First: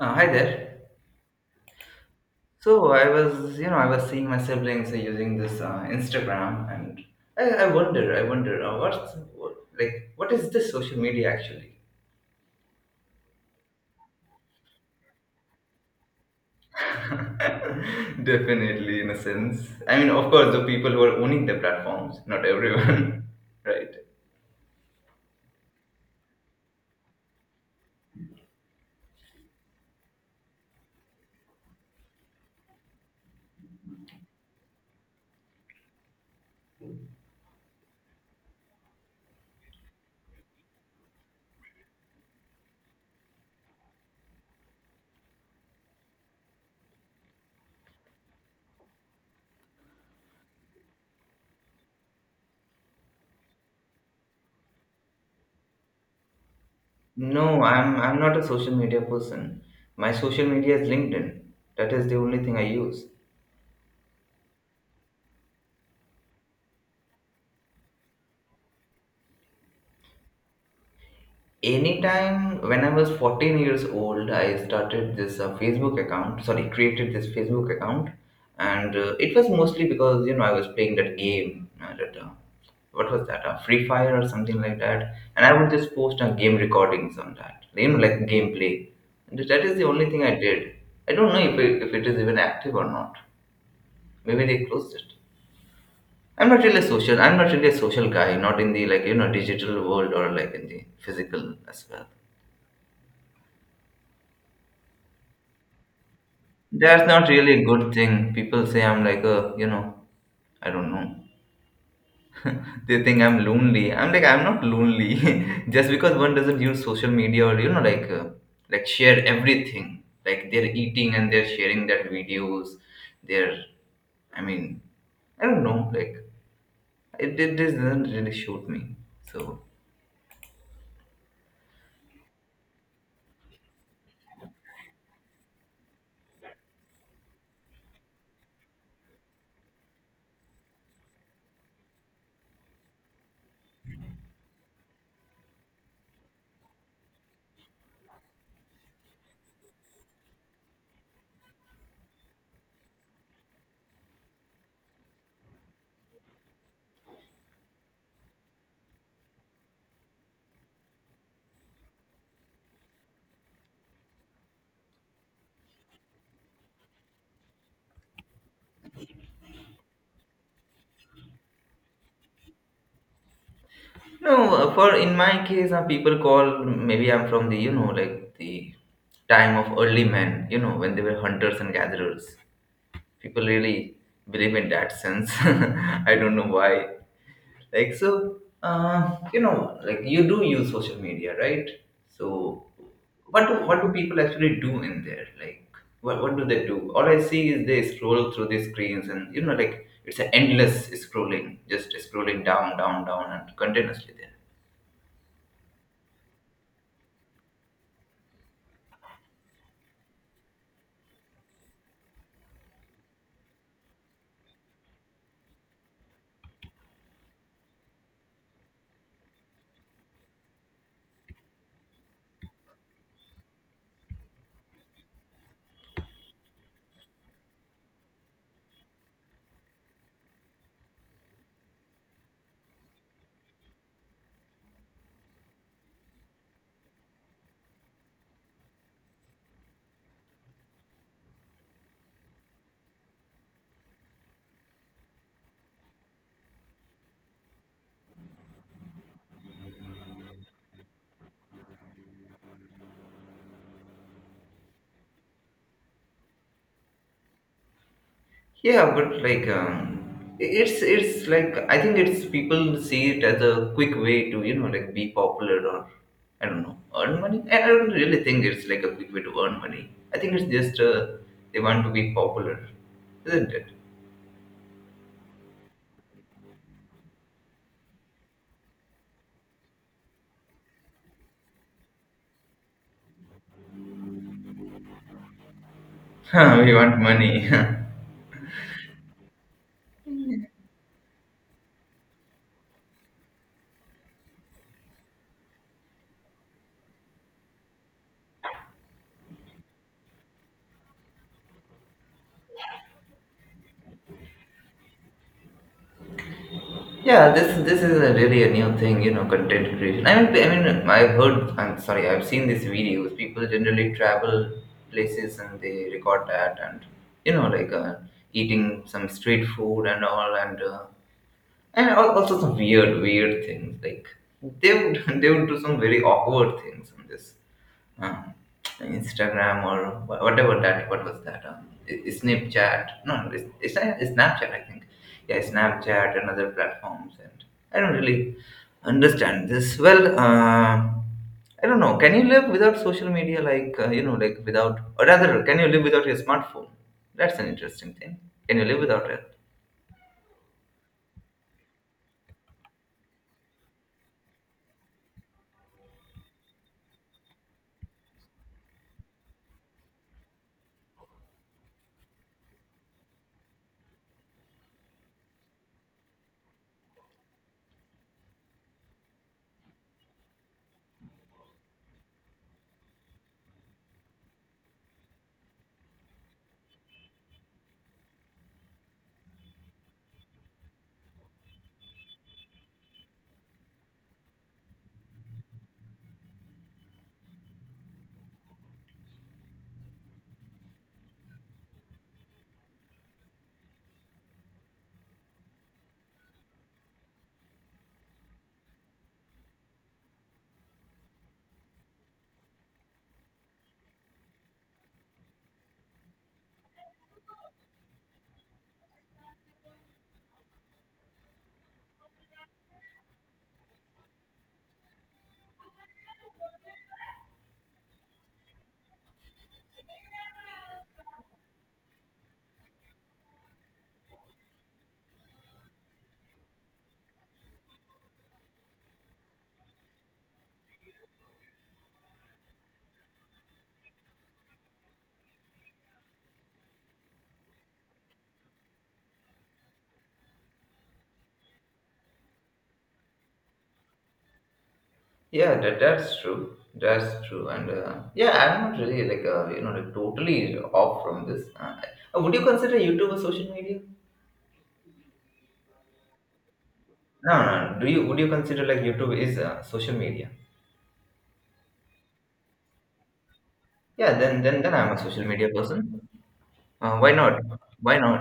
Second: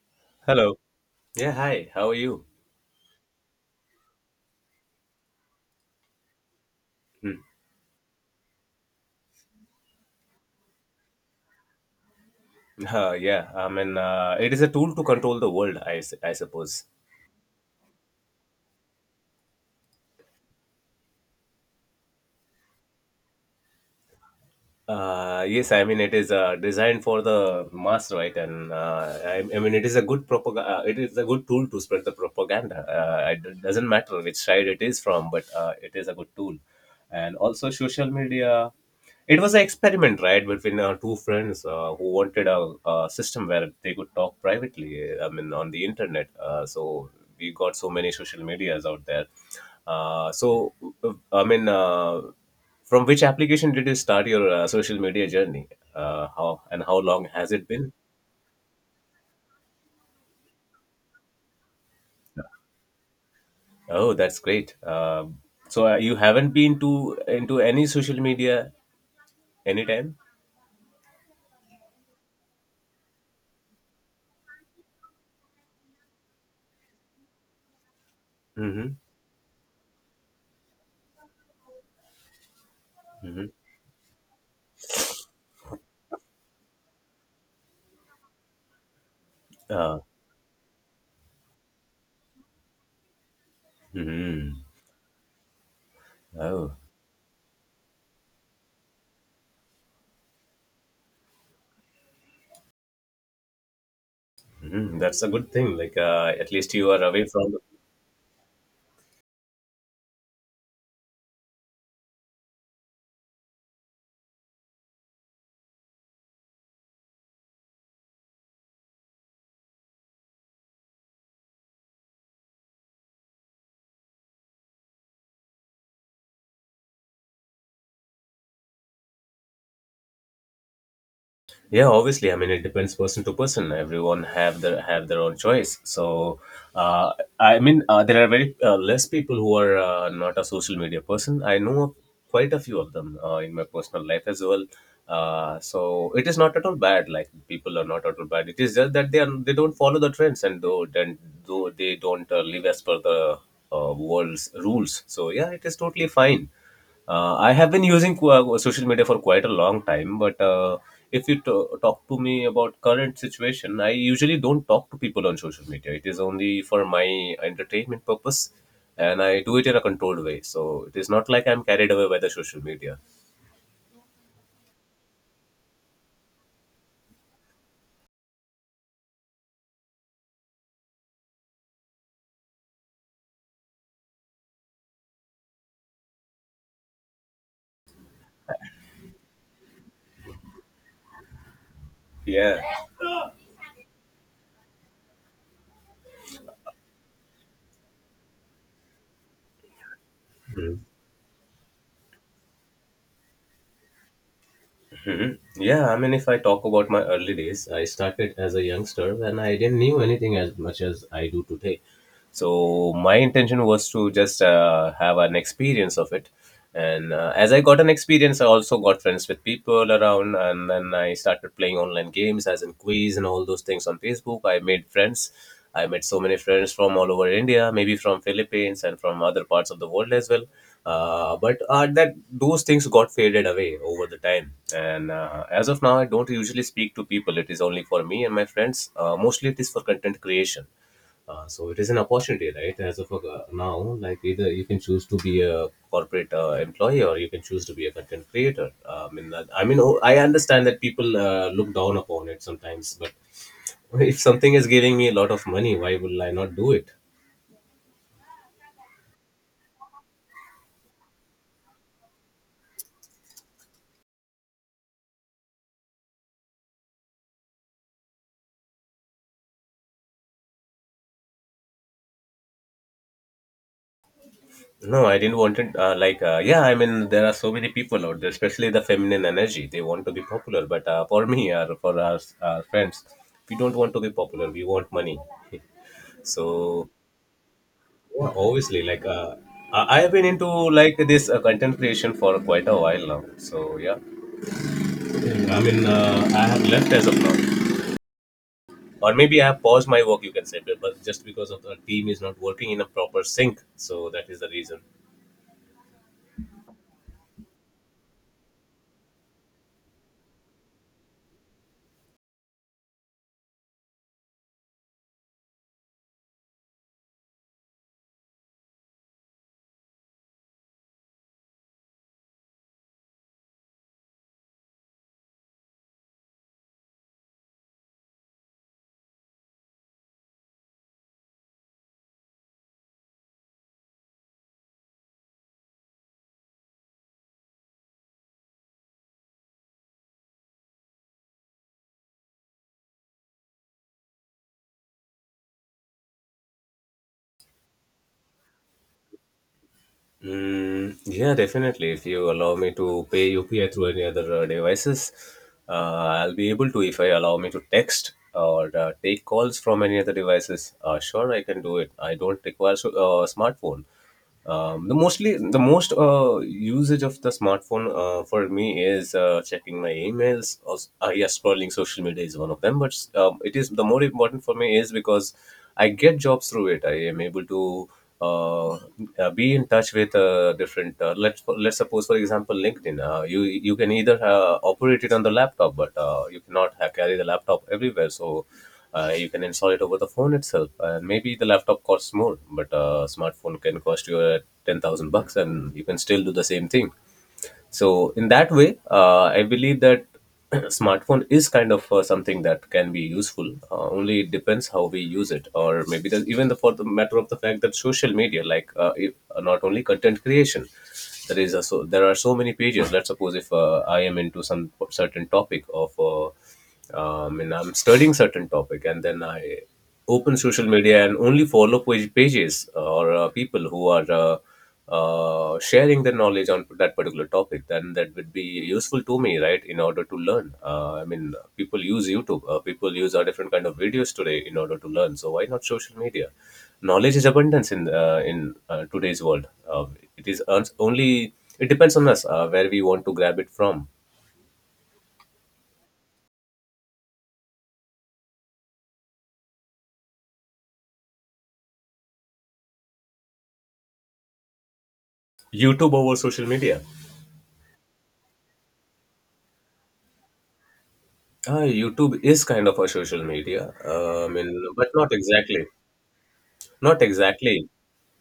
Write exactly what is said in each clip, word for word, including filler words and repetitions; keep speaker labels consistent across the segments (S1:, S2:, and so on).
S1: Uh, hi there.
S2: Hello. Yeah, hi. How are you?
S1: So I was, you know, I was seeing my siblings uh, using this uh, Instagram, and I, I wonder, I wonder, uh, what's what, like, what is this social media actually?
S2: Uh, yeah, I mean, uh, it is a tool to control the world, I, s- I suppose.
S1: Definitely, in a sense. I mean, of course, the people who are owning the platforms, not everyone, right?
S2: Uh, yes, I mean it is uh, designed for the mass, right? And uh, I, I mean it is a good propaganda. It is a good tool to spread the propaganda. Uh, it doesn't matter which side it is from, but uh, it is a good tool. And also social media. It was an experiment, right, between uh, two friends uh, who wanted a, a system where they could talk privately. I mean, on the internet. Uh, so we got so many social medias out there. Uh, so uh, I mean. Uh, from which application did you start your uh, social media journey? Uh, how and how long has
S1: No,
S2: it been?
S1: I'm I'm not a social media person. My social media is LinkedIn. That is the only thing I use.
S2: Oh, that's great. Um so uh, you haven't been to into any social media anytime?
S1: Anytime when I was fourteen years old, I started this uh, Facebook account, sorry, created this Facebook account.
S2: Mm-hmm.
S1: And uh, it was mostly because, you know, I was playing that game, uh, that uh, what was that,
S2: Mm-hmm.
S1: uh, Free Fire or something like that, and I would just post uh, game recordings on that, you know, like gameplay. And that is the
S2: Uh,
S1: only thing I did. I don't know if it, if it is even active or not. Maybe
S2: mm-hmm.
S1: they closed it. I'm not
S2: Oh,
S1: really social. I'm not really a social guy, not in the, like, you know, digital world, or like in the physical as well.
S2: hmm, that's a good thing. Like uh, at least you are
S1: That's
S2: away
S1: not
S2: from,
S1: really a good thing. People say I'm like a, you know, I don't know. They think I'm lonely. I'm like, I'm not lonely. Just because one doesn't use social media, or, you know, like uh, like share everything. Like, they're eating and they're sharing that videos. They're, I mean, I don't know. Like it, it this doesn't really shoot me. So,
S2: yeah. Obviously i mean it depends person to person, everyone have their have their own choice. So uh, I mean, uh, there are very uh, less people who are uh, not a social media person, I know of quite a few of them uh, in my personal life as well. Uh, so it is not at all bad, like people are not at all bad, it is just that they are they don't follow the trends and though then though they don't uh, live as per the uh, world's rules. So yeah, it is totally fine. uh, I have been using qu- uh, social media for quite a long time, but uh, if you t- talk to me about current situation, I usually don't talk to people on social media. It is only for my entertainment purpose, and I do it in a controlled way. So it is not like I'm carried away by the social media.
S1: no, uh, for in my case, uh, people call maybe I'm from the, you know, like, the time of early men. You know, when they were hunters and gatherers, people really believe in that sense. I don't know why. Like, so, uh, you know, like, you do use social media, right?
S2: Yeah.
S1: So, what do, what do people actually do in there? Like, what, what do they do? All I see is they scroll through the screens, and, you know, like, it's an endless
S2: Hmm.
S1: scrolling, just scrolling down, down, down and continuously there.
S2: Hmm, yeah, I mean, if I talk about my early days, I started as a youngster and I didn't knew anything as much as I do today. So my intention was to just uh, have an experience of it. And uh, as I got an experience, I also got friends with people around, and then I started playing online games, as in quiz and all those things on Facebook. I made friends. I met so many friends from all over India, maybe from Philippines and from other parts of the world as well. Uh, but uh, that those things got faded away over the time. And uh, as of now, I don't usually speak to people, it is only for me and my friends. Uh, mostly it is for content creation. Uh, so it is an opportunity, right, as of uh, now. Like, either you can choose to be a corporate uh, employee or you can choose to be a content creator. Uh, i mean that- i mean oh, I understand that people uh, look down upon it sometimes, but if something is giving me a lot of money, why will I not do it?
S1: Yeah, but like, um, it's it's like, I think it's people see it as a quick way to, you know, like, be popular, or, I don't know, earn money. I I don't really think it's like a quick way to earn money. I think it's just, uh, they want to be popular, isn't it?
S2: No, I didn't want it. Uh, like, uh, yeah, I mean, there are so many people out there, especially the feminine energy. They want to be popular, but uh, for me or for our, our friends, we don't want to be popular. We want money.
S1: We
S2: So
S1: want money.
S2: yeah, obviously, like, uh, I I have been into like this uh, content creation for quite a while now. So yeah, I mean, uh, I have left as of now, or maybe I have paused my work, you can say, but but just because of the team is not working in a proper sync, so that is the reason.
S1: Yeah, this this is a really a new thing, you know, content creation. I mean, I mean, I've heard. I'm sorry, I've seen these videos. People generally travel places and they record that, and, you know, like, uh, eating some street food and all, and, uh, and al- also some weird, weird things. Like they would they would do some very awkward things on this uh, Instagram or wha- whatever that. What was that? Um, i- i- Snapchat? No, it's, it's not- it's Snapchat. I think. Yeah, Snapchat and other platforms. And I don't really understand this. Well, uh, I don't know. Can you live without social media? Like, uh, you know, like, without, or rather, can you live without your smartphone? That's an interesting thing. Can you live without it?
S2: Mm, yeah, definitely. If you allow me to pay U P I through any other uh, devices, uh, I'll be able to. If I allow me to text or uh, take calls from any other devices, uh, sure, I can do it. I don't require so- uh, smartphone. Um, the mostly the most uh, usage of the smartphone uh, for me is uh, checking my emails. Also, uh, yeah, scrolling social media is one of them. But um, it is the more important for me is because I get jobs through it. I am able to uh, uh, be in touch with uh, different uh, let's let's suppose, for example, LinkedIn. Uh, you you can either uh, operate it on the laptop, but uh, you cannot ha carry the laptop everywhere. So uh, you can install it over the phone itself, and maybe the laptop costs more, but uh, smartphone can cost you uh, ten thousand bucks and you can still do the same thing. So in that way, uh, I believe that smartphone is kind of uh, something that can be useful. Uh, only it depends how we use it. Or maybe the, even the, for the matter of the fact that social media, like uh, if, uh, not only content creation, there is a, so there are so many pages. Let's suppose if uh, I am into some certain topic of. Uh, um, and I'm studying certain topic, and then I open social media and only follow page pages uh, or uh, people who are uh, uh, sharing their knowledge on that particular topic. Then that would be useful to me, right? In order to learn. Uh, I mean, people use YouTube. Uh, people use a different kind of videos today in order to learn. So why not social media? Knowledge is abundance in uh, in uh, today's world. Uh, it is uns- only. It depends on us uh, where we want to grab it from.
S1: Yeah, that, that's true. That's true. And, uh, yeah, I'm not really, like, uh, you know, like totally off from this. Uh, uh, would you consider YouTube a social media?
S2: YouTube over social media.
S1: No, no, no. Do you would you consider, like, YouTube is, uh, social media?
S2: Uh, YouTube is kind of a social media.
S1: Yeah,
S2: Uh, I
S1: then
S2: mean,
S1: then then
S2: but
S1: I'm a
S2: not
S1: social media
S2: exactly.
S1: person. Uh,
S2: Not
S1: why not?
S2: exactly.
S1: Why not?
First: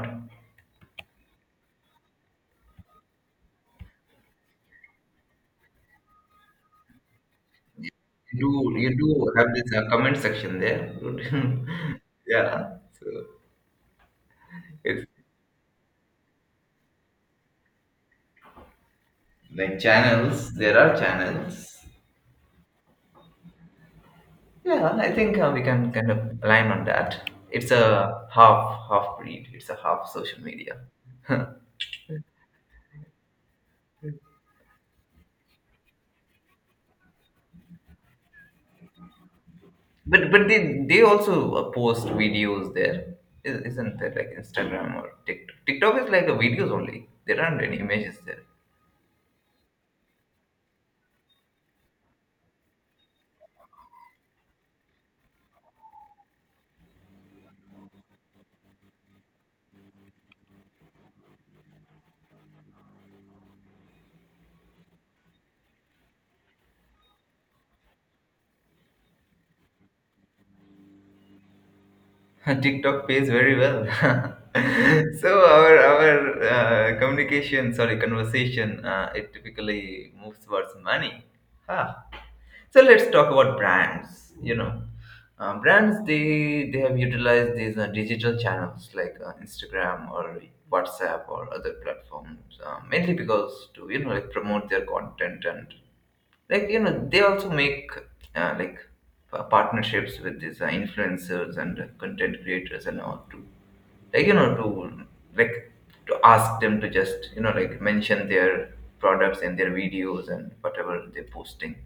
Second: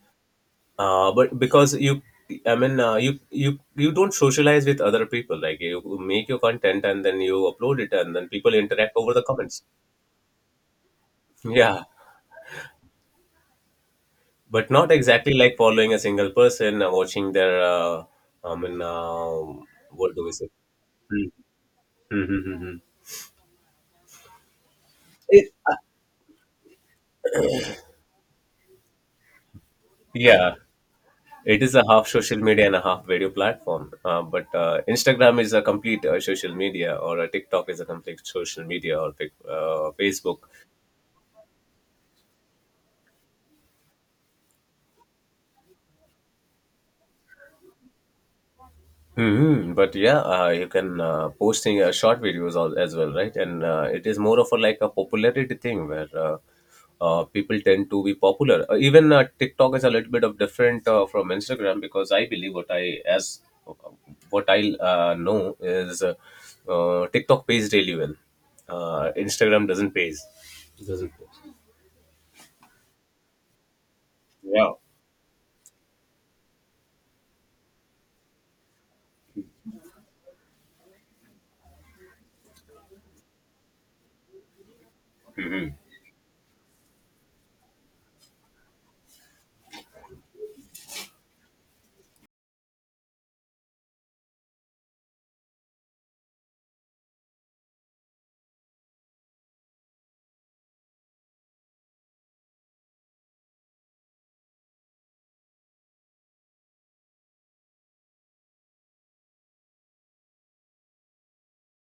S2: Uh, but because you, I mean, uh, you you you don't socialize with other people. Like you make your content and then you upload it, and then people
S1: You do
S2: interact
S1: you
S2: over the
S1: do have
S2: comments.
S1: this, uh, comment section there?
S2: Yeah,
S1: Yeah. So
S2: but not
S1: it's
S2: exactly like following a single person, uh, watching their. Uh, I mean, uh,
S1: like
S2: what do we say?
S1: channels. There are channels.
S2: Mm-hmm.
S1: Yeah, I think,
S2: It,
S1: uh, we can kind of align on that. It's a half half breed. It's a half social
S2: yeah.
S1: media.
S2: It is a half social media and a half video platform. Uh, but uh, Instagram is a complete uh, social media, or a TikTok is a complete social media, or pic- uh,
S1: But
S2: Facebook.
S1: but they they also, uh, post videos there, I- isn't there? Like Instagram or TikTok. TikTok is like a videos only. There aren't any images there.
S2: Hmm, but yeah, uh, you can uh, posting uh, short videos al- as well, right? And uh, it is more of a like a popularity thing where uh, uh, people tend to be popular. Uh, even uh, TikTok is a little bit of different uh, from Instagram, because I believe, what I as uh, what I uh, know is, uh, uh, TikTok pays really well. Uh, Instagram doesn't pays. Doesn't work.
S1: TikTok pays very well.
S2: Yeah,
S1: So our our uh, communication, sorry, conversation, uh, it typically moves towards money. Ah. So let's talk about brands. You know, uh, brands, they they have utilized these uh, digital channels like uh, Instagram or WhatsApp or other platforms, uh, mainly because to, you know, like, promote their content, and, like, you know, they also make uh, like pa- partnerships with these uh, influencers and uh, content creators and all to, like, you know, to, like, to ask them to just, you know, like, mention their products in their videos and whatever they're posting.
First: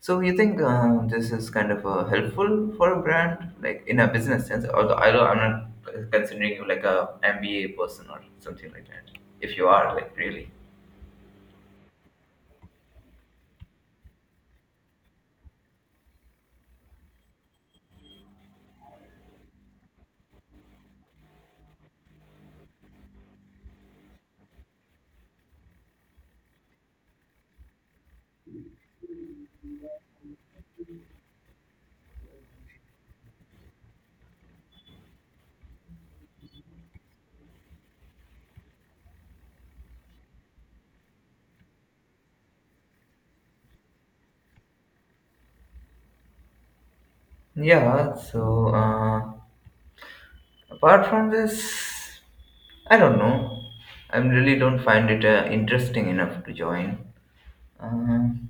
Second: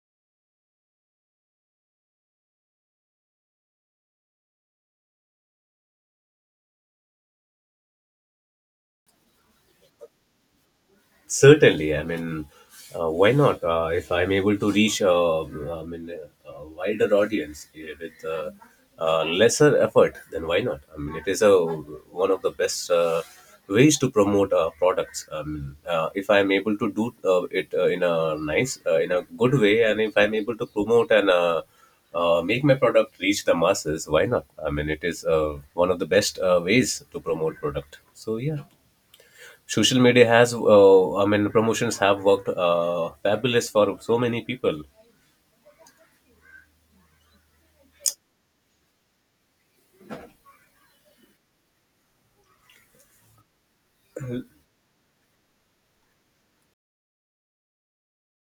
S1: So you think, uh, this is kind of uh, helpful for a brand, like, in a business sense, although i don't i'm not considering you like a M B A person or something like that, if you are like really,
S2: certainly, I mean, uh, why not? Uh, if I'm able to reach, uh, uh, I mean, uh, a wider audience eh, with uh, uh, lesser effort, then why not? I mean, it is a one of the best uh, ways to promote uh, products. Um, uh, if I'm able to do uh, it uh, in a nice, uh, in a good way, and if I'm able to promote, and uh, uh, make my product reach the masses, why not? I mean, it is uh, one of the best uh, ways to promote product. So yeah, social media has uh, I mean, promotions have worked uh, fabulous for so many people.
S1: yeah, so, uh, apart from this, I don't know. I really don't find it uh, interesting enough to join. Um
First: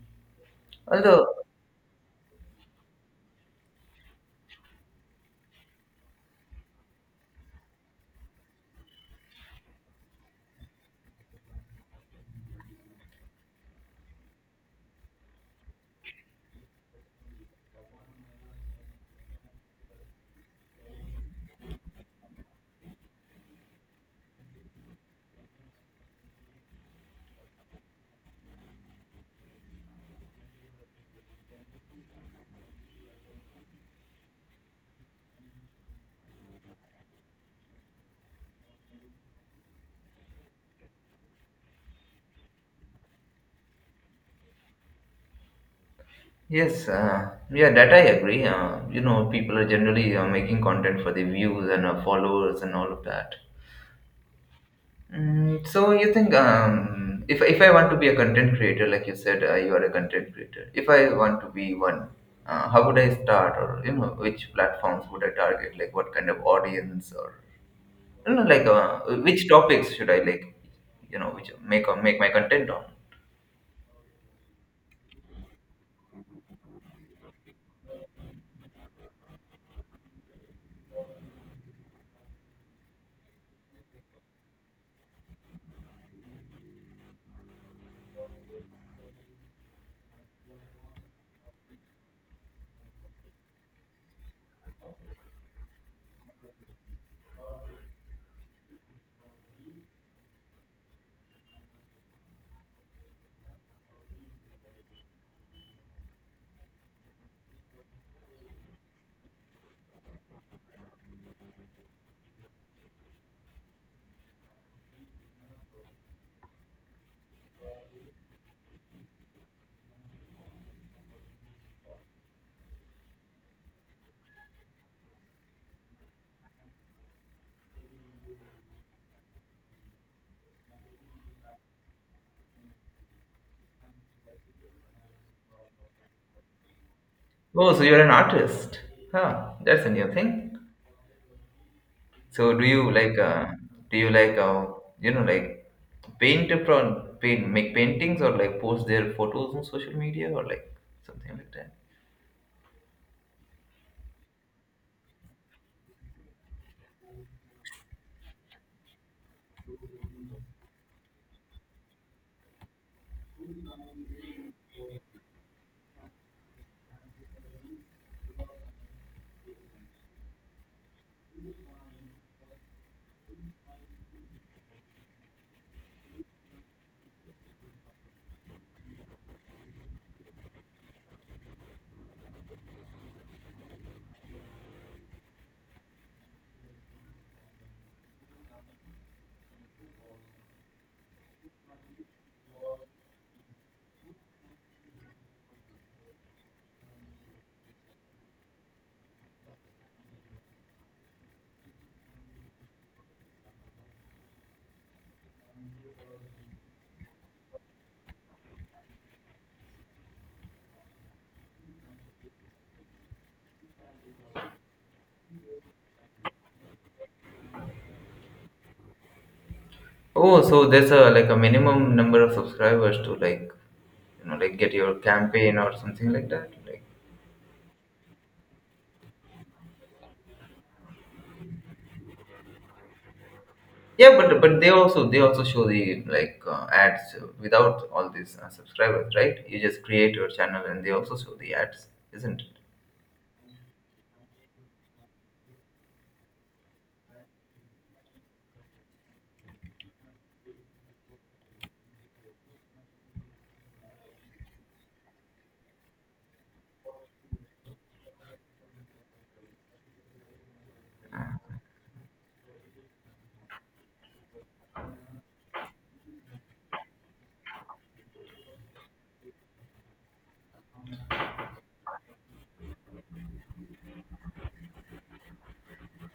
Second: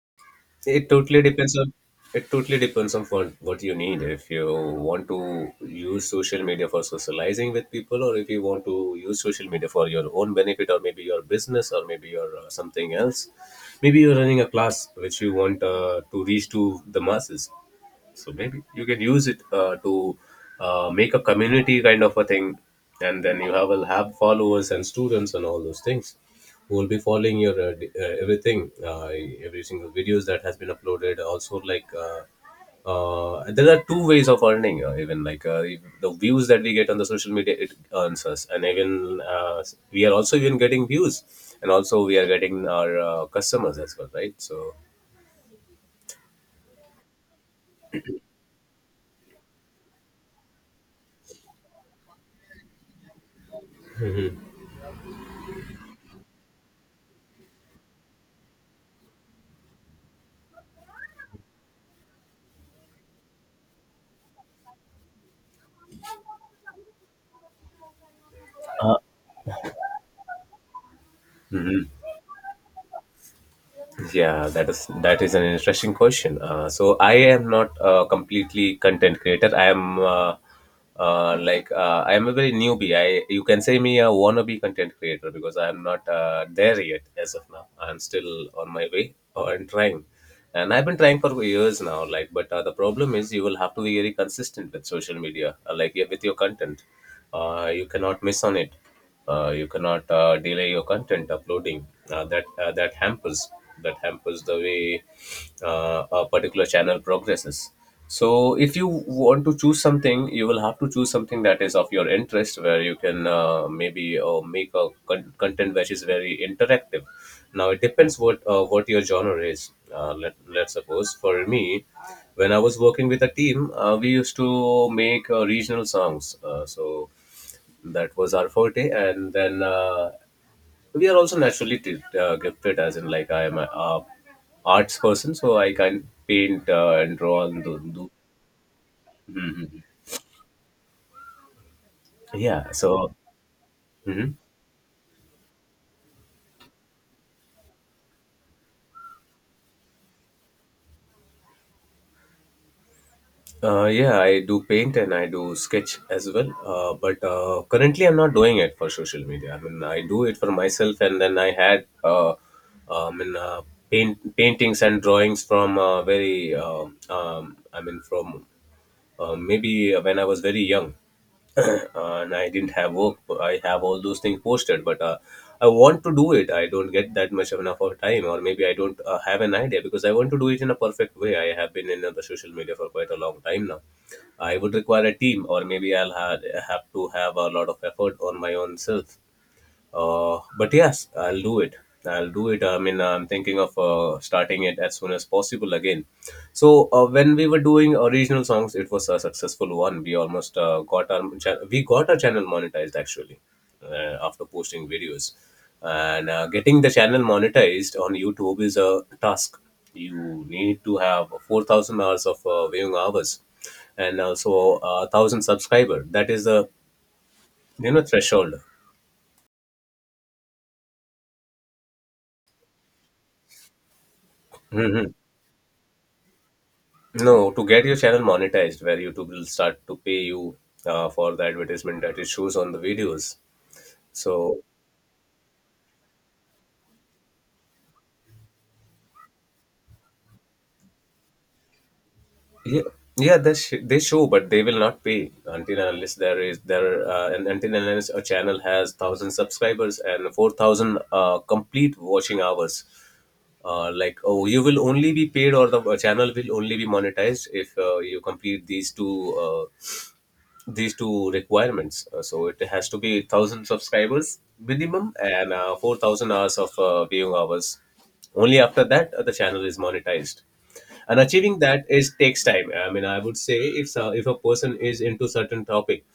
S2: It totally
S1: Although,
S2: depends on, it totally depends on what, what you need. If you want to use social media for socializing with people, or if you want to use social media for your own benefit, or maybe your business, or maybe your uh, something else. Maybe you're running a class which you want uh, to reach to the masses. So maybe you can use it uh, to uh, make a community kind of a thing, and then you have will have followers and students and all those things who will be following your uh, d- uh, everything, uh, every single videos that has been uploaded. Also, like uh, uh, there are two ways of earning. Uh, even like uh, if the views that we get on the social media, it earns us, and even uh, we are also even getting views, and also we are getting our uh, customers as well, right? So.
S1: yes, uh, yeah, that I agree. Uh, you know, people are generally uh, making content for the views and uh, followers and all of that. Mm, so you think, um, if if I want to be a content creator, like you said, uh, you are a content creator. If I want to be one, uh, how would I start, or, you know, which platforms would I target? Like, what kind of audience, or no, no, like,
S2: Uh,
S1: uh, which topics should I like, you know, which make
S2: mhm.
S1: uh, make my content on?
S2: Yeah, that is, that is an interesting question. Uh, so I am not a completely content creator. I am uh, uh, like uh, I am a very newbie. I, you can say me, a wannabe content creator, because I am not uh, there yet as of now. I am still on my way and trying, and I've been trying for years now. Like, but uh, the problem is you will have to be very consistent with social media, uh, like yeah, with your content. Uh, you cannot miss on it. Uh, you cannot uh, delay your content uploading, uh, that uh, that hampers that hampers the way uh, a particular channel progresses. So if you want to choose something, you will have to choose something that is of your interest, where you can uh, maybe uh, make a con- content which is very interactive. Now it depends what uh, what your genre is. Uh, let, let's suppose for me, when I was working with a team, uh, we used to make uh, regional songs, uh, so that was our forte. And then, uh, we are also naturally t- uh, gifted, as in, like, I am a, uh, arts person, so I can paint uh, and draw and
S1: Oh,
S2: do,
S1: so you're
S2: do.
S1: an artist? Huh,
S2: Mhm.
S1: that's a new thing. So
S2: Yeah,
S1: do you
S2: so
S1: like uh, do you
S2: mhm.
S1: like uh, you know, like, paint from paint make paintings, or like post their photos on social media or like something like that?
S2: Uh, yeah, I do paint and I do sketch as well, uh, but uh, currently I'm not doing it for social media. I mean, I do it for myself. And then I had, uh, I mean, uh, paint, paintings and drawings from uh, very, uh, um, I mean, from, Uh, maybe when I was very young and I didn't have work, but I have all those things posted. But uh, I want to do it. I don't get that much of enough of time, or maybe I don't uh, have an idea, because I want to do it in a perfect way. I have been in, uh, the social media for quite a long time now. I would require a team, or maybe I'll ha- have to have a lot of effort on my own self. Uh, but yes, I'll do it. I'll do it. I mean, I'm thinking of uh, starting it as soon as possible again. So uh, when we were doing original songs, it was a successful one. We almost uh, got our cha- we got our channel monetized, actually, uh, after posting videos, and uh, getting the channel monetized on YouTube is a task. You need to have four thousand hours of uh, viewing hours, and also a thousand subscriber. That is the you know threshold.
S1: Oh, so there's a, like, a minimum number of subscribers to, like, you know, like, get your campaign or something like that. Like,
S2: No, to get your channel monetized, where YouTube will start to pay you uh, for the advertisement that it shows on the videos.
S1: yeah, but
S2: So
S1: but they also they also show the, like, uh, ads without all these uh, subscribers, right? You just create your channel and they also show the ads, isn't it?
S2: yeah, yeah, they sh- they show, but they will not pay until and unless there is there uh, and until and unless a channel has thousand subscribers and four thousand uh, complete watching hours. Uh, like oh, you will only be paid, or the uh, channel will only be monetized if uh, you complete these two, uh, these two requirements. Uh, so it has to be thousand subscribers minimum, and uh, four thousand hours of uh, viewing hours. Only after that uh, the channel is monetized. And achieving that is takes time. I mean, I would say if uh, if a person is into certain topic,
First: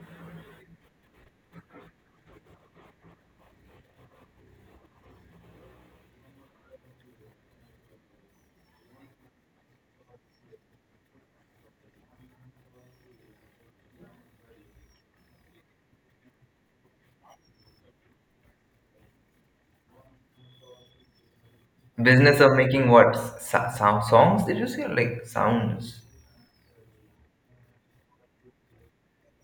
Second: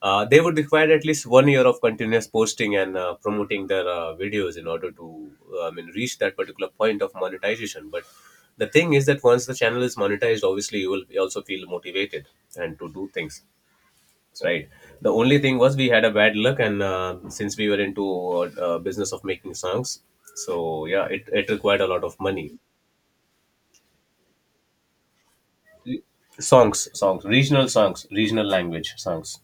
S2: uh, they would require at least one year of continuous posting and uh, promoting their uh, videos in order to, uh, I mean, reach that particular point of monetization. But the thing is that once the channel is monetized, obviously you will also feel motivated and to do things right. The only thing was we had a bad luck, and uh, since we were into uh, uh, business of making songs, so yeah it, it required a lot of
S1: Business
S2: money.
S1: of making what, so- so- songs? Did you say like sounds?
S2: Songs songs regional songs, regional language songs,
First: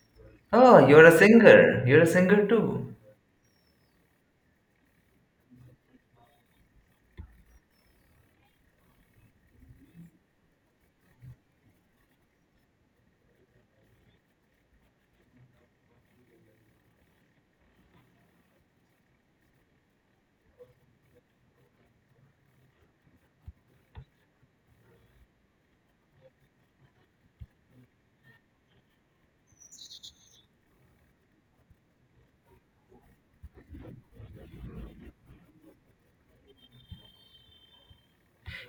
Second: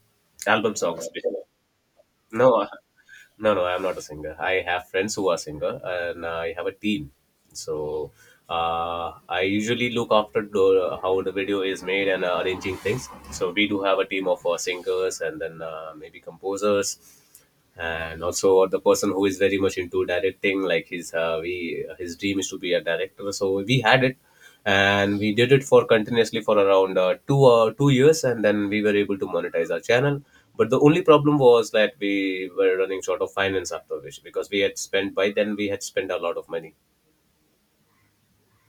S2: album
S1: Oh, you're
S2: songs.
S1: a singer. You're a singer
S2: No, uh,
S1: too.
S2: no no, I'm not a singer. I have friends who are singer, and I have a team. So uh, I usually look after the, how the video is made and uh, arranging things. So we do have a team of uh, singers, and then uh, maybe composers, and also the person who is very much into directing, like his uh, we his dream is to be a director. So we had it, and we did it for continuously for around uh, two uh, two years, and then we were able to monetize our channel. But the only problem was that we were running short of finance, after which, because we had spent, by then we had spent a lot of money.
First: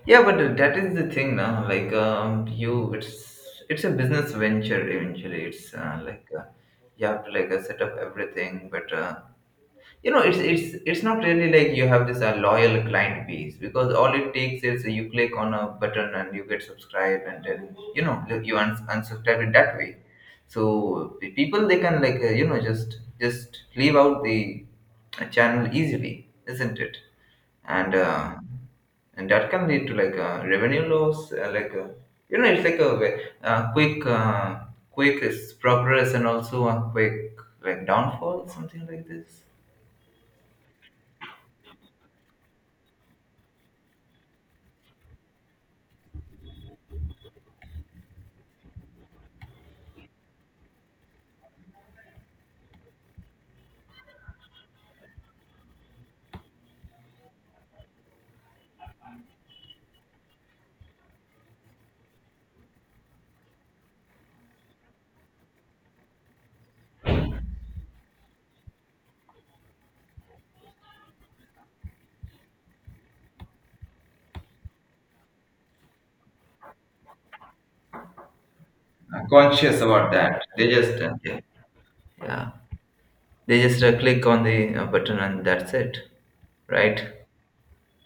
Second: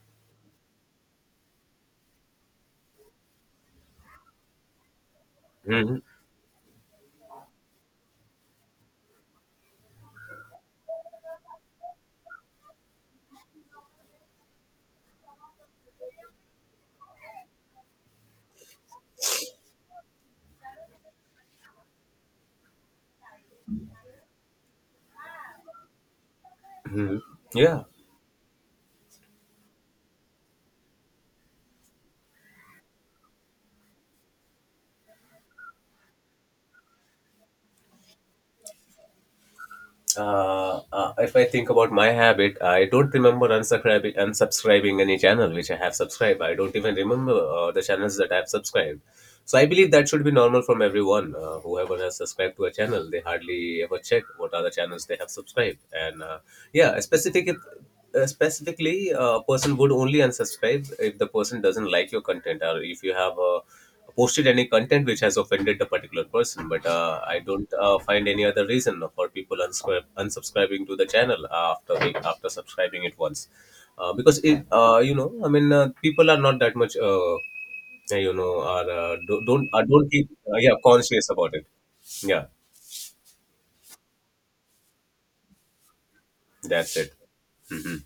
S1: Yeah, but that is the thing now. Like, um, you, it's it's a business venture eventually. It's,
S2: Mhm.
S1: uh, like, uh, you have to, like, uh, set up everything, but. Uh, you know, it's it's it's not really like you have this uh, loyal client base, because all it takes is you click on a button and you get subscribed, and then, you know, like, you uns- unsubscribe it that way. So the people, they can, like, uh, you know, just just leave out the channel easily, isn't it?
S2: Mhm. Yeah.
S1: And uh, and that can lead to, like, a revenue loss, uh, like a, you know, it's like a, ve- uh quick uh, quick is progress, and also a quick, like, downfall, something like this.
S2: Uh, uh, if I think about my habit, I don't remember unsubscribing unsubscribing any channel which I have subscribed. I don't even remember uh, the channels that I have subscribed. So I believe that should be normal from everyone. Uh, whoever has subscribed to a channel, they hardly ever check what are the channels they have subscribed. And uh, yeah, specific, uh, specifically, uh, a person would only unsubscribe if the person doesn't like your content, or if you have a posted any content which has offended the particular person. But uh, I don't uh, find any other reason for people unscrib- unsubscribing to the channel after they, after subscribing it once. Uh, because it, uh, you know i mean uh, people are not that much, uh, you know are uh,
S1: Uh,
S2: don't don't,
S1: conscious
S2: uh, don't
S1: about
S2: keep
S1: that.
S2: uh,
S1: They
S2: yeah
S1: just, uh,
S2: conscious
S1: yeah.
S2: about it. Yeah,
S1: Yeah, they just, uh, click on the, uh, button, and that's it,
S2: that's
S1: right?
S2: it. Hmm.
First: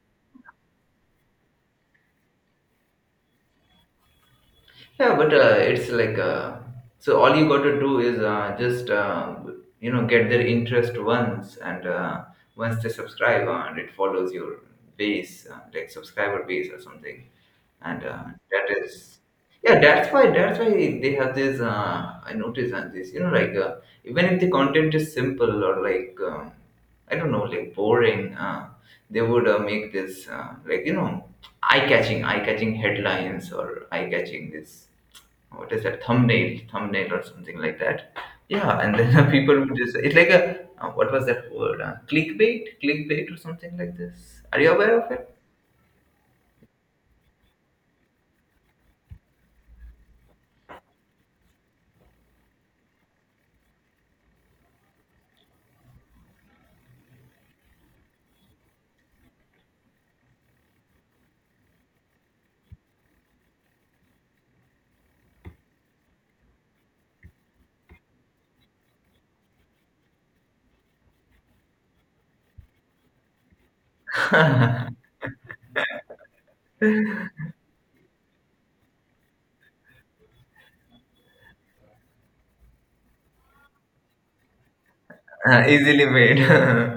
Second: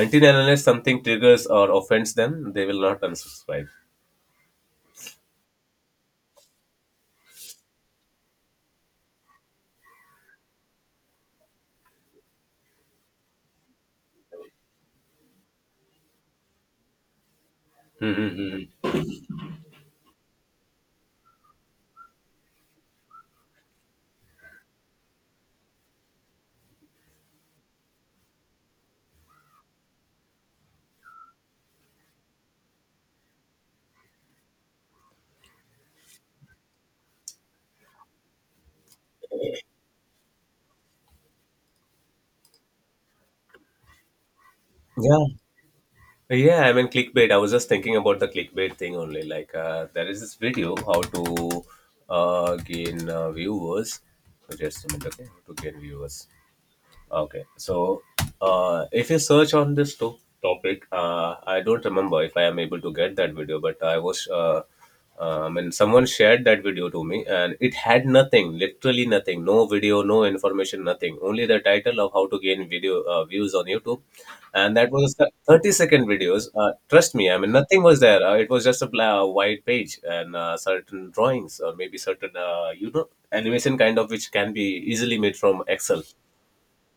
S2: Until and unless something triggers or offends them, they will not unsubscribe.
S1: Yeah, but, uh, it's like, uh, so all you got to do is, uh, just, uh, you know, get their interest once, and, uh, once they subscribe, uh, and it follows your base, uh, like, subscriber base or something, and, uh, that
S2: Mm-hmm.
S1: is, yeah, that's why that's why they have this. Uh, I notice on this, you know, like, uh, even if the content is simple or, like, um, I don't know, like, boring. Uh, they would, uh, make this, uh, like, you know, eye-catching eye-catching headlines, or eye-catching this, what is that, thumbnail thumbnail or something like that. Yeah, and then people would just, it's like a, uh, what was that word, uh, clickbait clickbait, or something like this. Are you aware of
S2: Yeah.
S1: it?
S2: Yeah, I mean, clickbait. I was just thinking about the clickbait thing only. Like, uh, there is this video, how to uh, gain uh, viewers. So just a minute, okay? How to gain viewers. Okay, so uh, if you search on this to- topic, uh, I don't remember if I am able to get that video, but I was, uh, uh, I mean, someone shared that video to me, and it had nothing, literally nothing, no video, no information, nothing, only the title of how to gain video uh, views on YouTube. And that was the thirty second videos. Uh, trust me, I mean, nothing was there. Uh, it was just a bla- white page, and uh, certain drawings, or maybe certain, uh, you know, animation kind of, which can be easily made from
S1: Uh,
S2: Excel.
S1: easily made.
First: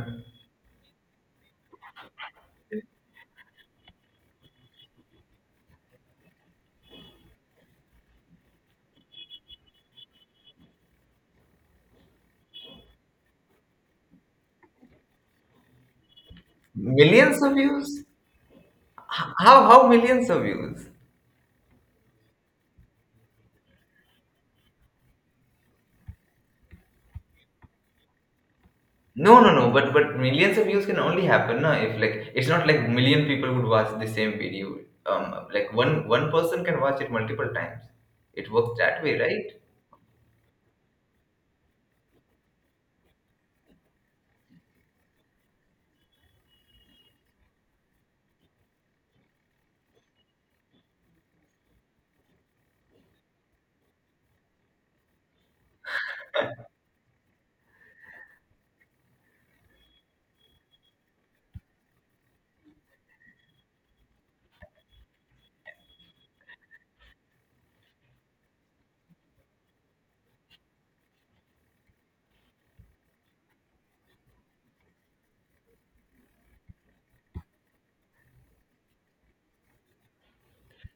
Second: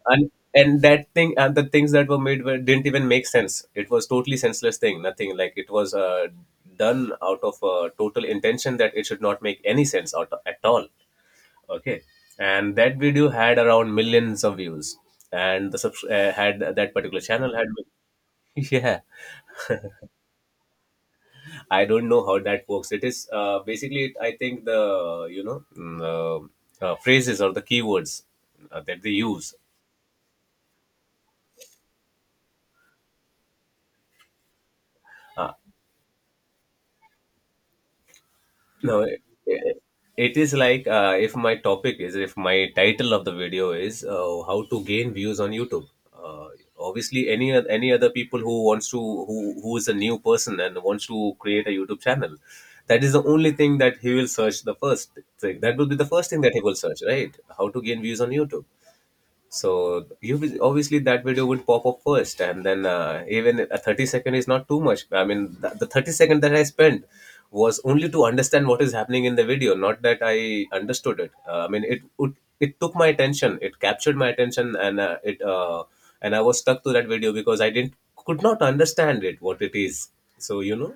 S2: And and that thing, and the things that were made were, didn't even make sense. It was totally senseless thing. Nothing, like, it was uh, done out of a total intention that it should not make any sense out at all. Okay. And that video had around millions of views, and the subs- uh, had that particular
S1: Millions of
S2: channel had
S1: views.
S2: yeah.
S1: H- how how millions of views?
S2: I don't know how that works. It is, uh, basically it, I think the you know mm, uh, uh, phrases or the keywords uh, that they
S1: No, no,
S2: use.
S1: no. But but millions of views can only happen, na? If, like, it's not like million people would watch the same video. Um,
S2: uh,
S1: like, one one person can watch it multiple times. It works
S2: No,
S1: that way,
S2: it,
S1: right?
S2: it it is like, uh, if my topic is, if my title of the video is, uh, how to gain views on YouTube. Uh, Obviously, any oth- any other people who wants to, who who is a new person and wants to create a YouTube channel, that is the only thing that he will search the first thing. That will be the first thing that he will search, right? How to gain views on YouTube. So you will, obviously that video would pop up first. And then uh, even a thirty second is not too much. I mean, th- the thirty second that I spent was only to understand what is happening in the video, not that I understood it. uh, I mean, it would, it took my attention, it captured my attention. And uh, it uh, and I was stuck to that video, because I didn't, could not understand it, what it is. So you know,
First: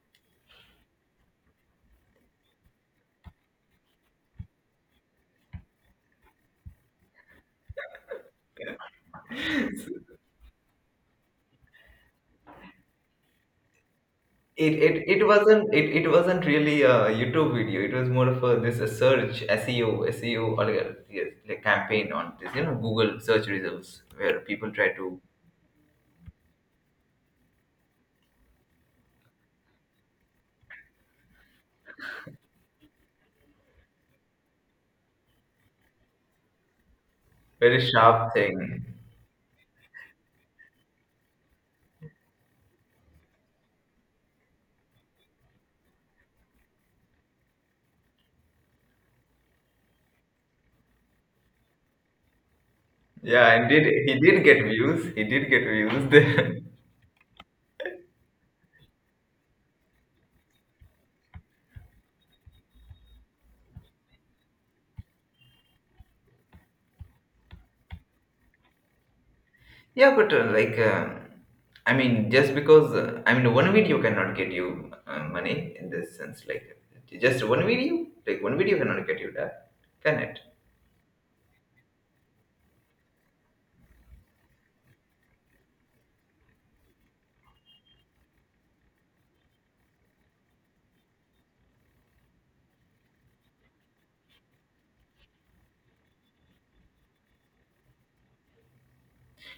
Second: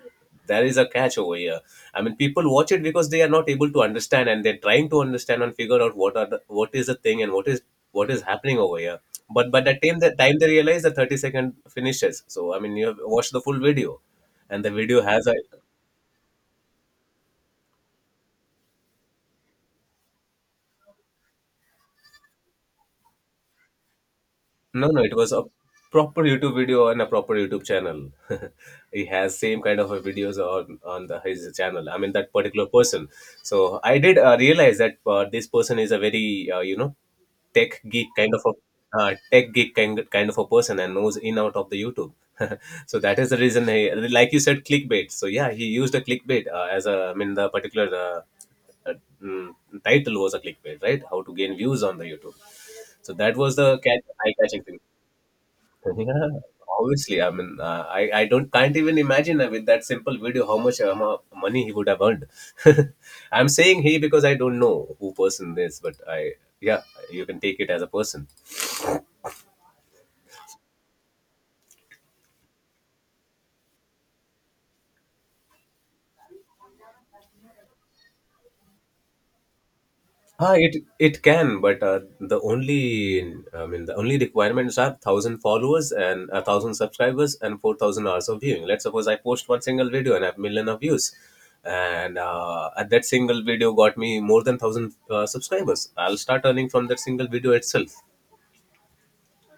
S2: there is a catch over here. I mean, people watch it because they are not able to understand, and they're trying to understand and figure out what are the, what is the thing, and what is, what is happening over here. But by the time the time they realize, the thirty second finishes. So I mean, you have watched the full video, and the
S1: It
S2: video
S1: it it
S2: has a,
S1: wasn't it, it wasn't really a YouTube video. It was more of a, this, a search S E O, S E O, or, like, a- yes, like campaign on this, you know, Google search results, where people
S2: No,
S1: try
S2: no, it
S1: to
S2: was a proper YouTube video on a proper YouTube channel. He has same kind of a videos on on the, his channel. I mean, that particular person. So I did uh, realize that uh, this person is a very, uh, you know tech
S1: very
S2: geek kind
S1: sharp
S2: of a,
S1: thing.
S2: uh, tech geek kind kind of a person, and knows in out of the YouTube. So that is the reason he, like you said, clickbait. So yeah, he used a clickbait uh, as a, I mean the particular uh, uh, mm, title was a clickbait, right? How to gain views on the YouTube. So that
S1: Yeah,
S2: was
S1: and
S2: the
S1: did he did
S2: eye-catching
S1: get
S2: thing.
S1: views? He did get
S2: Yeah,
S1: views.
S2: obviously. I mean, uh, I I don't can't even imagine uh, with that simple video how much amou- money he would have earned. I'm saying he, because I don't know who person this, but I, yeah, you can take it as a person.
S1: Yeah, but, uh, like, uh, I mean, just because, uh, I mean, one video cannot get you uh, money in this sense. Like, just one video, like one video cannot get you that, can it?
S2: Ah, it it can, but uh, the only I mean, the only requirements are thousand followers and a thousand subscribers and four thousand hours of viewing. Let's suppose I post one single video and I have million of views, and uh, and that single video got me more than thousand uh, subscribers. I'll start earning from that single video itself.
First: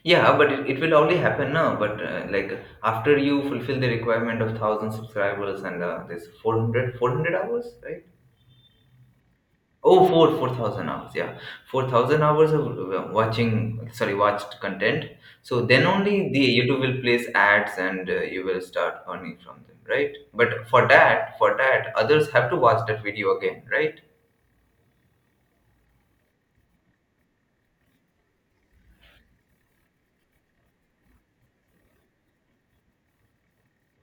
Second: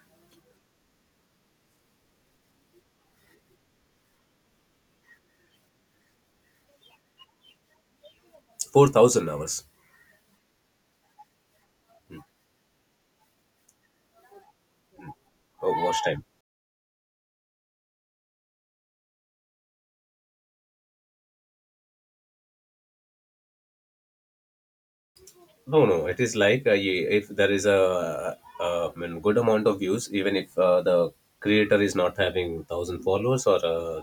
S1: Yeah, but it, it will only happen now. But, uh, like, after you fulfill the requirement of thousand subscribers and uh, this four hundred, four hundred hours, right?
S2: Four thousand hours
S1: Oh, four four thousand hours. Yeah, four thousand hours of uh, watching. Sorry, watched content. So
S2: of
S1: then
S2: watch time.
S1: only the YouTube will place ads, and, uh, you will start earning from them, right? But for that, for that, others have to watch that video again, right?
S2: No, no. It is like uh, ye- if there is a, uh uh, I mean, good amount of views, even if uh, the creator is not having thousand followers or uh,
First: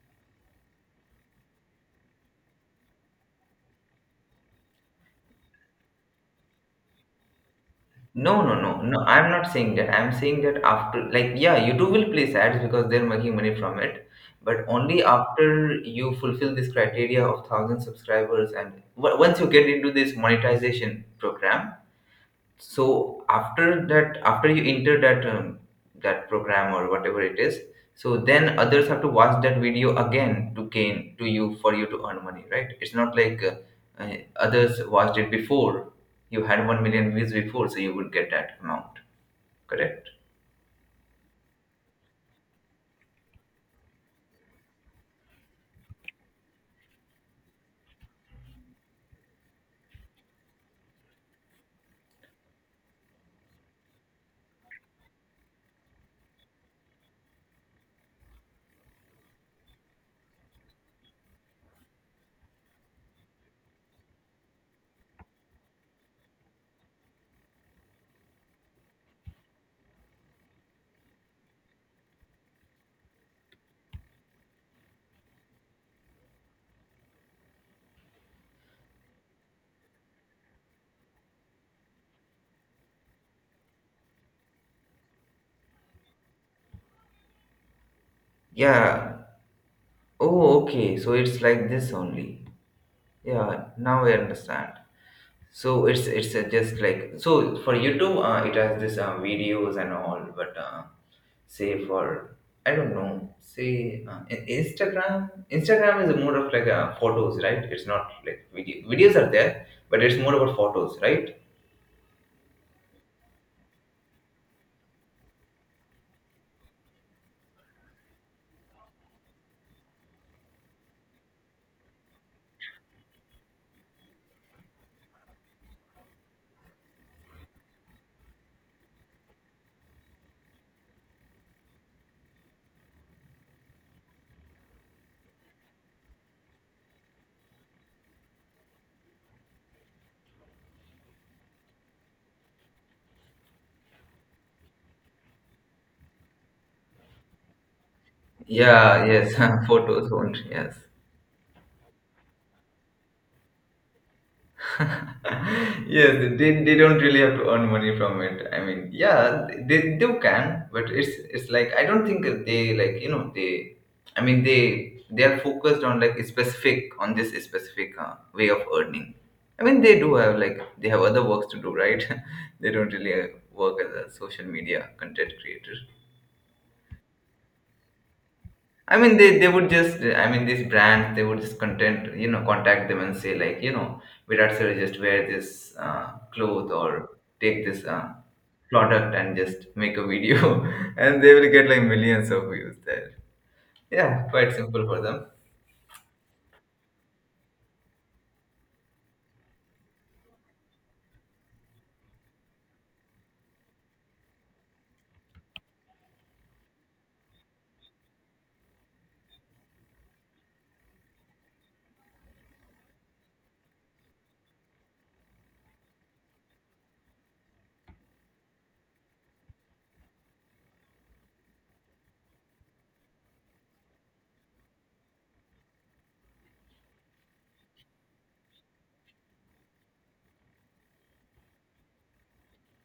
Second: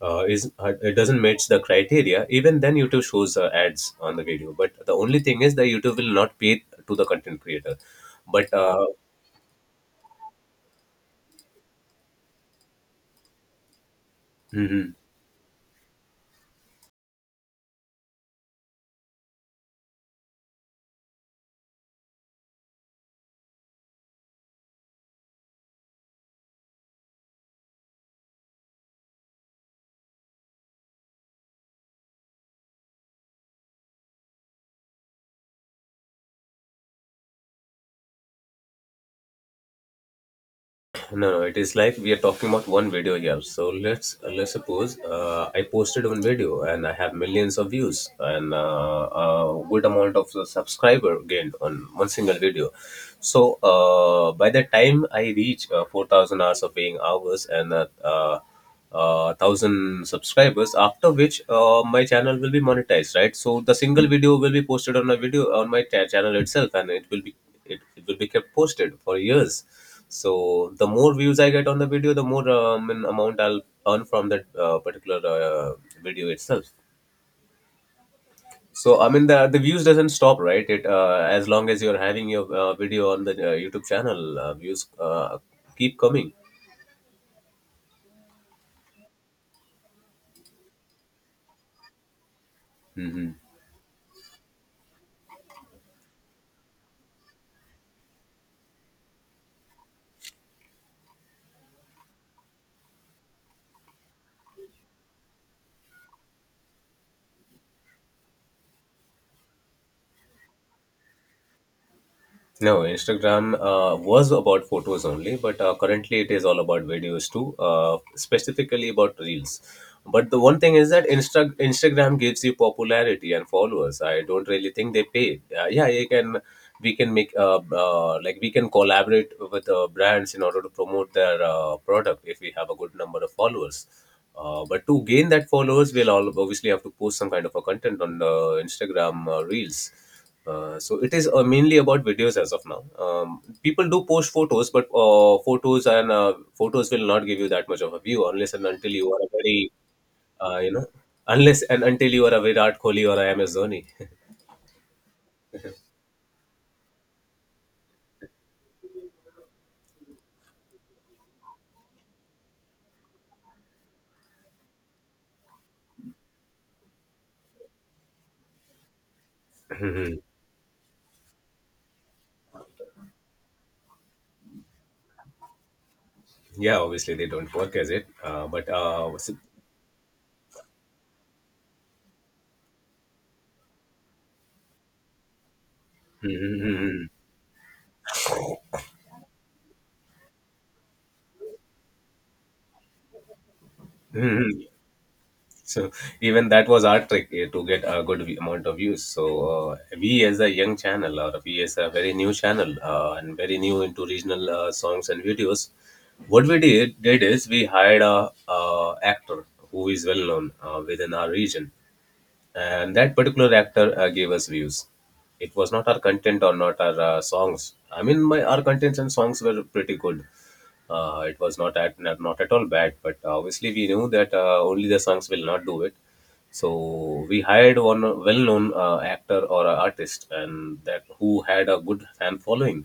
S2: uh, is uh, it doesn't match the criteria, even then YouTube shows uh, ads on the video. But the only thing is that YouTube will not pay to the content creator.
S1: No,
S2: But
S1: no, no,
S2: uh,
S1: no. I'm not saying that. I'm saying that after, like, yeah, YouTube will place ads because they're making money from it, but
S2: mhm.
S1: only after you fulfill this criteria of thousand subscribers and w- once you get into this monetization program, so after that, after you enter that um, that program or whatever it is, so then others have to watch that video again to gain to you for you to earn money, right? It's not like uh, uh, others watched it before, you had one million views before, so you would get that amount, correct?
S2: No, no, it is like we are talking about one video here. So let's uh, let's suppose uh, I posted one video and I have millions of views, and uh, a good amount of subscriber gained on one single video. So uh, by the time I reach uh, four thousand hours of paying hours and uh, uh, uh, thousand subscribers, after which uh, my channel will be monetized, right? So the single video will be posted on my video on my cha- channel itself, and it will be, it, it will be kept posted for years. So the more views I get on the video, the more um, an amount I'll earn from that uh, particular uh, video itself. So I mean, the the views doesn't stop, right? It uh, as long as you're having your uh, video on the uh, YouTube channel, uh, views uh, keep coming.
S1: Yeah. Oh, okay, so it's like this only.
S2: Hmm.
S1: Yeah, now I understand. So it's it's uh, just like, so for YouTube, uh, it has this uh, videos and all, but uh, say for, I don't know, say uh, in- Instagram. Instagram is more of like uh, photos, right? It's not like video. Videos are there, but it's more about photos, right?
S2: No, Instagram uh, was about photos only, but uh, currently it is all about videos too, uh, specifically about reels. But the one thing is that Insta- Instagram gives you popularity and followers. I don't really think they pay. Uh, yeah, you can we can make uh, uh, like we can collaborate with uh, brands in order to promote their uh, product if we have a good number of followers. Uh, but to gain that followers, we'll all obviously have to post some kind of a content on uh, Instagram uh, reels. Uh, so it is uh, mainly about videos as of now. Um, people do post photos, but uh, photos, and uh, photos will not give you that much of a view unless and until
S1: Yeah,
S2: you are a
S1: yes,
S2: very,
S1: photos. Only,
S2: uh, you
S1: yes.
S2: know, unless and until you are a Virat Kohli or a M S Dhoni.
S1: Yes, they, they don't really have to earn money from it. I mean, yeah, they they can, but it's it's like I don't think they, like, you know, they, I mean they they are focused on like specific, on this specific uh, way of earning. I mean, they do have like they have other works to do, right? they don't really uh, work as a social media content creator.
S2: Yeah, obviously they don't work as it, uh, but
S1: I
S2: uh,
S1: mean,
S2: s-
S1: they, they would just, I mean, these brands, they would just content, you know, contact them and say, like, you know, Virat Sir, just wear this uh,
S2: Mhm,
S1: cloth
S2: mhm,
S1: or take this uh, product and just make a video. And they will get like millions of views there. Yeah,
S2: mhm.
S1: quite
S2: Mhm.
S1: simple for them.
S2: So even that was our trick, eh, to get a good vi- amount of views. So uh, we as a young channel or we as a very new channel uh, and very new into regional uh, songs and videos, what we did, did is we hired a, uh, actor who is well known uh, within our region, and that particular actor uh, gave us views. It was not our content or not our uh, songs. I mean, my, our contents and songs were pretty good. Uh, it was not at, not, not at all bad, but obviously we knew that uh, only the songs will not do it. So we hired one well-known uh, actor or a artist, and that, who had a good fan following.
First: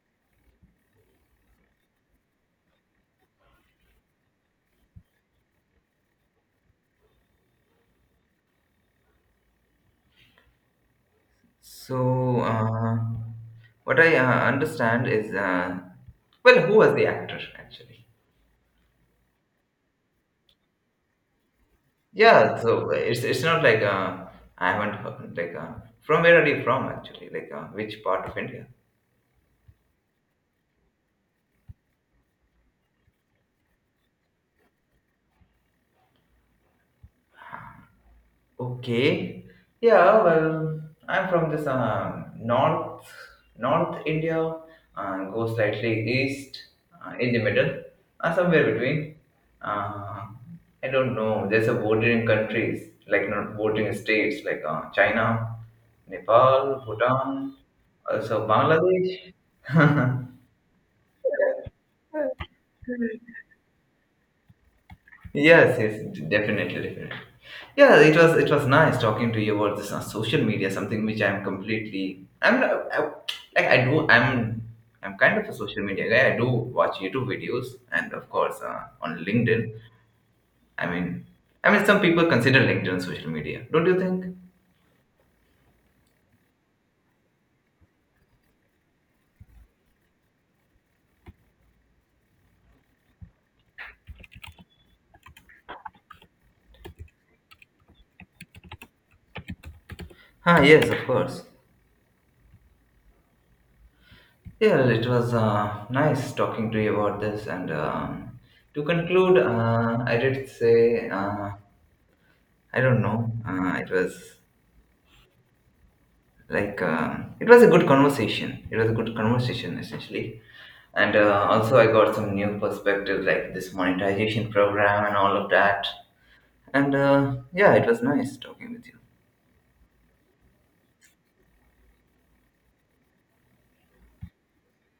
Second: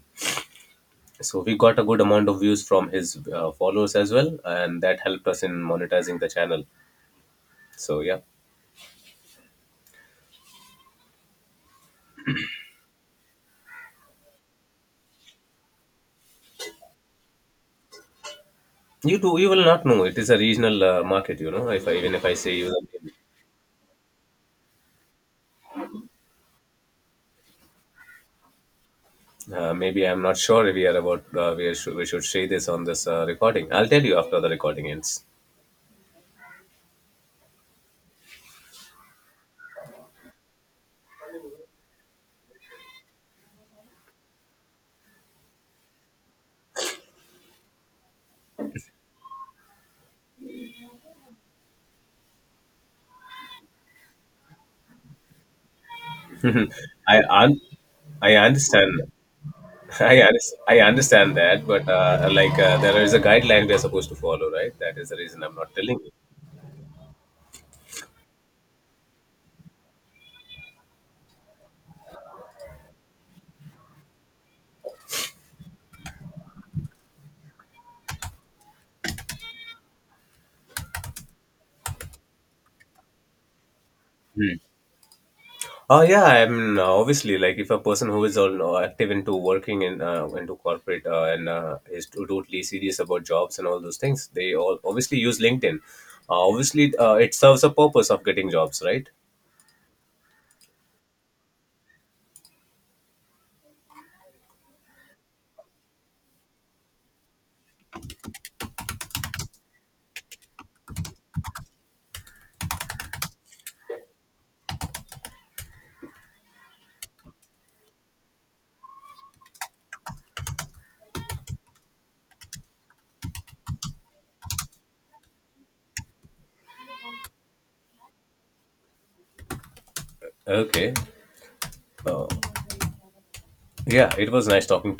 S2: So we got a good amount of views from his uh, followers as well, and that helped us in monetizing the channel. So yeah.
S1: So, uh, what I uh, understand is, uh, well, who was the actor actually?
S2: You too. You will not know. It is a regional uh, market. You know, if I, even if I say
S1: Yeah,
S2: you,
S1: so it's it's not like uh, I haven't heard, like, uh, from where are you from actually? Like, uh, which part of India?
S2: uh, maybe I'm not sure if we are about, uh, we, should, we should say this on this uh, recording. I'll tell you after the recording ends.
S1: Okay. Yeah, well, I'm from this um, north North India, and go slightly east, uh, in the middle, uh, somewhere between. Uh, I don't know. There's a bordering countries, like, not bordering states, like, uh, China, Nepal,
S2: I
S1: Bhutan,
S2: un- I
S1: also
S2: understand.
S1: Bangladesh.
S2: I, under- I understand that, but uh, like uh, there is a guideline we are supposed to follow, right? That is the reason I'm not
S1: Yes, yes,
S2: telling
S1: definitely, definitely. Yeah, it was, it was nice talking to you about this, on social media, something which I'm completely I'm not- I, like, I do, i'm I'm kind of a social media guy. I do watch YouTube videos, and of course, uh, on LinkedIn. I mean i mean some people consider LinkedIn social media, don't you think?
S2: you. Oh yeah, I mean, uh, obviously, like if a person who is all uh, active into working and uh, into corporate uh, and uh, is to- totally serious about jobs and all those things, they all obviously use LinkedIn. Uh, obviously, uh, it serves a purpose of getting jobs, right?
S1: Ah, yes, of course. Yeah, it was uh, nice talking to you about this, and um, to conclude, uh, I did say, uh, I don't know, uh, it was, like, um, it was a good conversation it was a good conversation, essentially. And uh, also, I got some new perspective, like this monetization program and all of that. And uh, yeah, it was nice talking with you.
S2: Okay. Uh, yeah, it was nice talking to.